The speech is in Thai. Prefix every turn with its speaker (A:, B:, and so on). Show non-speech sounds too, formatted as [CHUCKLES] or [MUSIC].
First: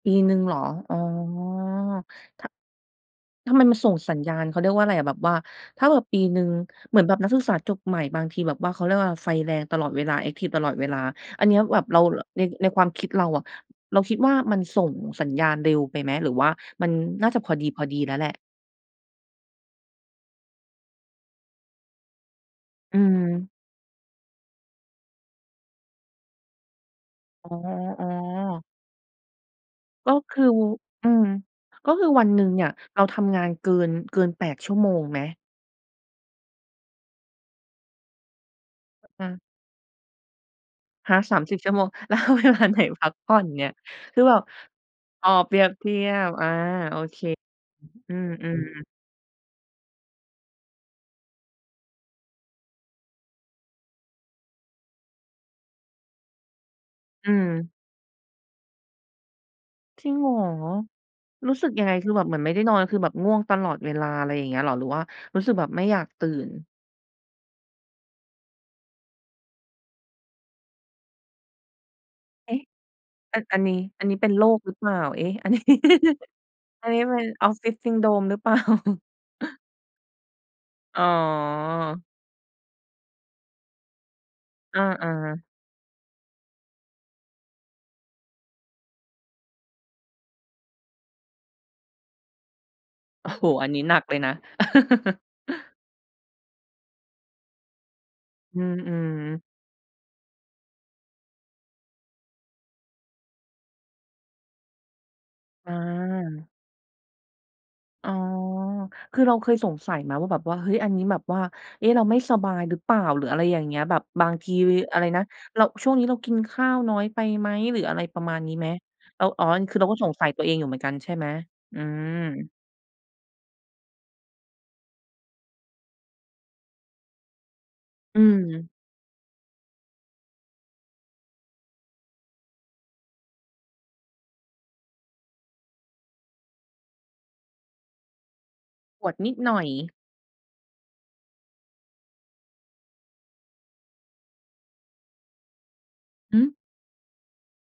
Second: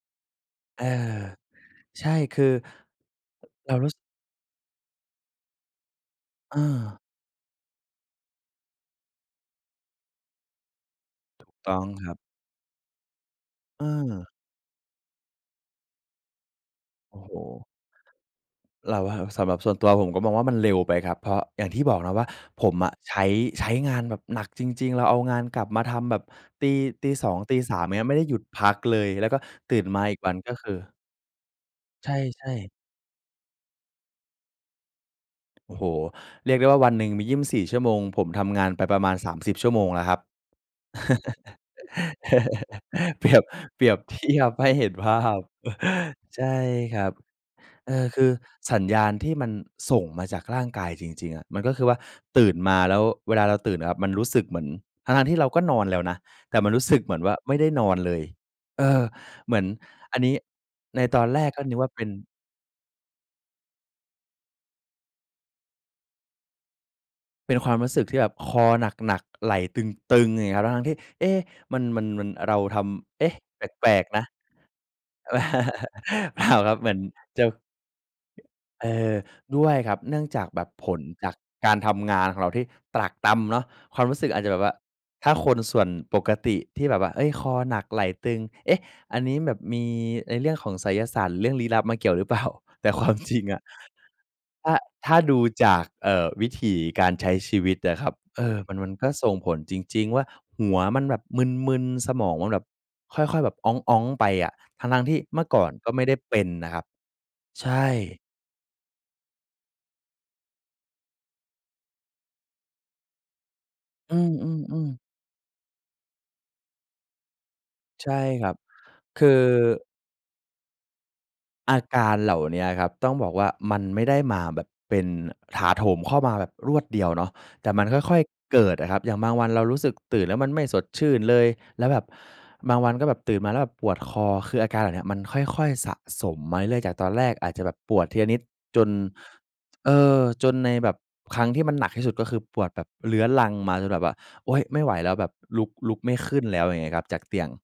A: ปีหนึ่งเหรอ?
B: เออ
A: อ๋อ
B: ใช่ ค
A: ถ
B: ือ
A: ะ ถ้ามัน
B: เร
A: ม
B: า
A: า
B: ร
A: ส
B: ู
A: ่
B: ้ ส
A: งสัญญาณ เขาเรียกว่าอะไรอะ แบบว่า ถ้าแบบปีหนึ่ง
B: อา
A: เหมือนแบบนักศึกษาจบใหม่บางทีแบบว่า เขาเรียกว่าไฟแรงตลอดเวลา แอ็กทิฟตลอดเวลา อ
B: ถ
A: ันเน
B: ูู
A: ี้
B: ก
A: ย
B: ต
A: แ
B: ้
A: บ
B: อง
A: บเรา
B: ครับ
A: ร ใน ในความคิดเราอะ
B: เ
A: เราคิด
B: ออ
A: ว่ามันส่งสัญญาณเร็วไปไหม? หรือว่ามัน
B: โอ้
A: น่า
B: โ
A: จะพอ
B: ฮ
A: ดี พอดีแล้วแหละ?
B: เราว่าสำหรับส่วนตัวผมก็มองว่ามันเร็วไปครับ เพราะอย่างที่บอกนะว่า ผมอะ
A: อื
B: ใช้
A: ม
B: ใช้งานแบบหนักจริง ๆ เราเอางานกลับมาทำแบบตี ตี 2
A: อ๋อ
B: ตี 3 อย่างเงี้ย ไม่ได้หยุดพ
A: ๆ
B: ักเลย แล้วก็ตื่นมา
A: ก็
B: อีกว
A: ค
B: ัน
A: ือ
B: ก็คือ
A: อืม ก็ค
B: ใ
A: ือวันหนึ
B: ช
A: ่
B: ่
A: งเนี่ย
B: ๆ
A: เราทำงานเกิน เกิน 8 ชั่วโมงไหม?
B: โอ้โฮ เรียกได้ว่าวันหนึ่งมี 24 ชั่วโมง ผมทำงานไปประมาณ
A: อ
B: สาม
A: ืม
B: สิบ ชั่วโมงแล้วครับ
A: ฮะ 30 ชั่วโมง แล้วเอาเวลาไหน พัก
B: [LAUGHS] เป
A: ผ
B: รี
A: ่อ
B: ยบ
A: นเนี่ย?
B: เปรียบเท
A: คือแบ
B: ี
A: บ
B: ยบให้เห็นภา
A: อ๋อ
B: พ
A: เปรียบเทีย
B: [CHUCKLES]
A: บ
B: ใช
A: อา
B: ่
A: โอ
B: ครับ
A: เค
B: เออ
A: อื
B: คือ
A: ม
B: สั
A: ๆ
B: ญญาณที่มันส่งมาจากร่างกายจริง ๆ อะ มันก็คือว่า ตื่นมาแล้ว เวลาเราตื่นอะครับ มันรู้สึกเหมือน ทั้ง ๆ ที่เราก็นอนแล้วนะ แต่มันรู้สึกเหมือน
A: อื
B: ว่าไม่ได้
A: ม
B: นอนเลย เออ เหมือน
A: จริง
B: อัน
A: เหร
B: น
A: อ?
B: ี้ในตอนแรก
A: รู้
B: ก็
A: สึ
B: น
A: ก
B: ึก
A: ยั
B: ว่
A: งไ
B: า
A: ง?
B: เป็
A: ค
B: น
A: ือแบบเหมือนไม่ได้นอน คือแบบง่วงตลอดเวลา ไรอย่างเงี้ยเหรอ? หรือว่ารู้สึกแบบไม่อยากตื่น?
B: เป็นความรู้สึกที่แบบคอหนัก ๆ ไหล่ตึง ๆ อย่างงี้อะครับ ทั้ง ๆ ที่ เอ๊ะ มัน มัน มัน
A: เอ
B: เร
A: ๊
B: า
A: ะ
B: ทำ เอ๊ะ
A: อัน อั
B: แ
A: นนี้
B: ปล
A: อ
B: ก
A: ันนี
B: ๆ
A: ้
B: นะ
A: เป็นโรครึเปล่า? เอ๊ะ อันนี้
B: [CHUCKLES]
A: [CHUCKLES]
B: เปล่าครับ
A: อ
B: เ
A: ั
B: หม
A: น
B: ือ
A: นี
B: น
A: ้เป็น
B: จะ
A: Office Syndrome รึ เปล่า?
B: เออ
A: [CHUCKLES]
B: ด้วยครับ เนื่องจากแบบผ
A: อ
B: ล
A: ๋
B: จากการท
A: อ
B: ำงานของเราที่ตรากตรำเนาะ ความรู้สึกอาจจะแบบว่า
A: อา
B: ถ้า
A: ๆ
B: คนส่วนปกติที่แบบว่า เอ๊ย คอหนักไหล่ตึง เอ๊ะ อันนี้แบบมีในเรื่องของไสยศาสตร์หรือเรื่องลี้ลับมาเกี่ยวหรือเปล่า? แต่ความ
A: โอ้
B: จริ
A: โ
B: ง
A: ฮ
B: อะ
A: อันนี้หนักเลยนะ
B: ถ้า ถ้า
A: [CHUCKLES]
B: ดูจาก เอ่อ วิถีการใช้ชีวิตนะครับ เออ
A: อื
B: มัน มันก็
A: ม
B: ส่ง
A: ๆ
B: ผลจริง ๆ ว่าหัวมันแบบมึน ๆ สมองมันแบบค่อย ๆ แบบอ๊อง ๆ ไปอะ ทั้ง ๆ ที่เมื่อก่อ
A: อ
B: นก็ไม่ได้เป็
A: า
B: นนะครับ ใช่
A: อ๋อ คือเราเคยสงสัยไหมว่าแบบว่า เฮ้ย อันนี้แบบว่า เอ๊ะ เราไม่สบายหรือเปล่า? หรืออะไรอย่างเงี้ย แบบ
B: อื
A: บางที
B: ม ๆ ๆ
A: อะไรนะ เรา ช่วงนี้เรากินข้าวน้อยไปไหม? หรืออะไร
B: ใช่
A: ประมาณ
B: คร
A: น
B: ั
A: ี้
B: บ
A: ไหม?
B: ค
A: เรา
B: ือ
A: อ๋อ คือเราก็สงสัยตัวเองอยู่เหมือนกันใช่ไหม?
B: อ
A: อื
B: าการเหล่า
A: ม
B: เนี้ยครับ ต้องบอกว่า มันไม่ได้มาแบบเป็น ถาโถมเข้ามาแบบรวดเดียวเนาะ แต่มันค่
A: อื
B: อย ๆ เก
A: ม
B: ิดอะครับ อย่างบางวันเรารู้สึกตื่นแล้วมันไม่สดชื่นเลย แล้วแบบบางวันก็แบบตื่นมาแล้วแบบปวดคอ คืออาการแบบนี้มันค่อย ๆ สะสมมาเรื่อย ๆ จากตอนแรกอาจจะแบบปวดทีละนิดจน
A: ปวดนิดหน่อย
B: เอ่อ จนในแบบ ครั้งที่มันหนักที่สุด ก็คือปวดแบบเรื้อรังมาจนแบบว่า โอ๊ย ไม่ไหวแล้ว แบบลุก ลุกไม่ข
A: ห
B: ึ้
A: ื
B: น
A: อ?
B: แล้ว อย่างเงี้ยครับ จากเตียง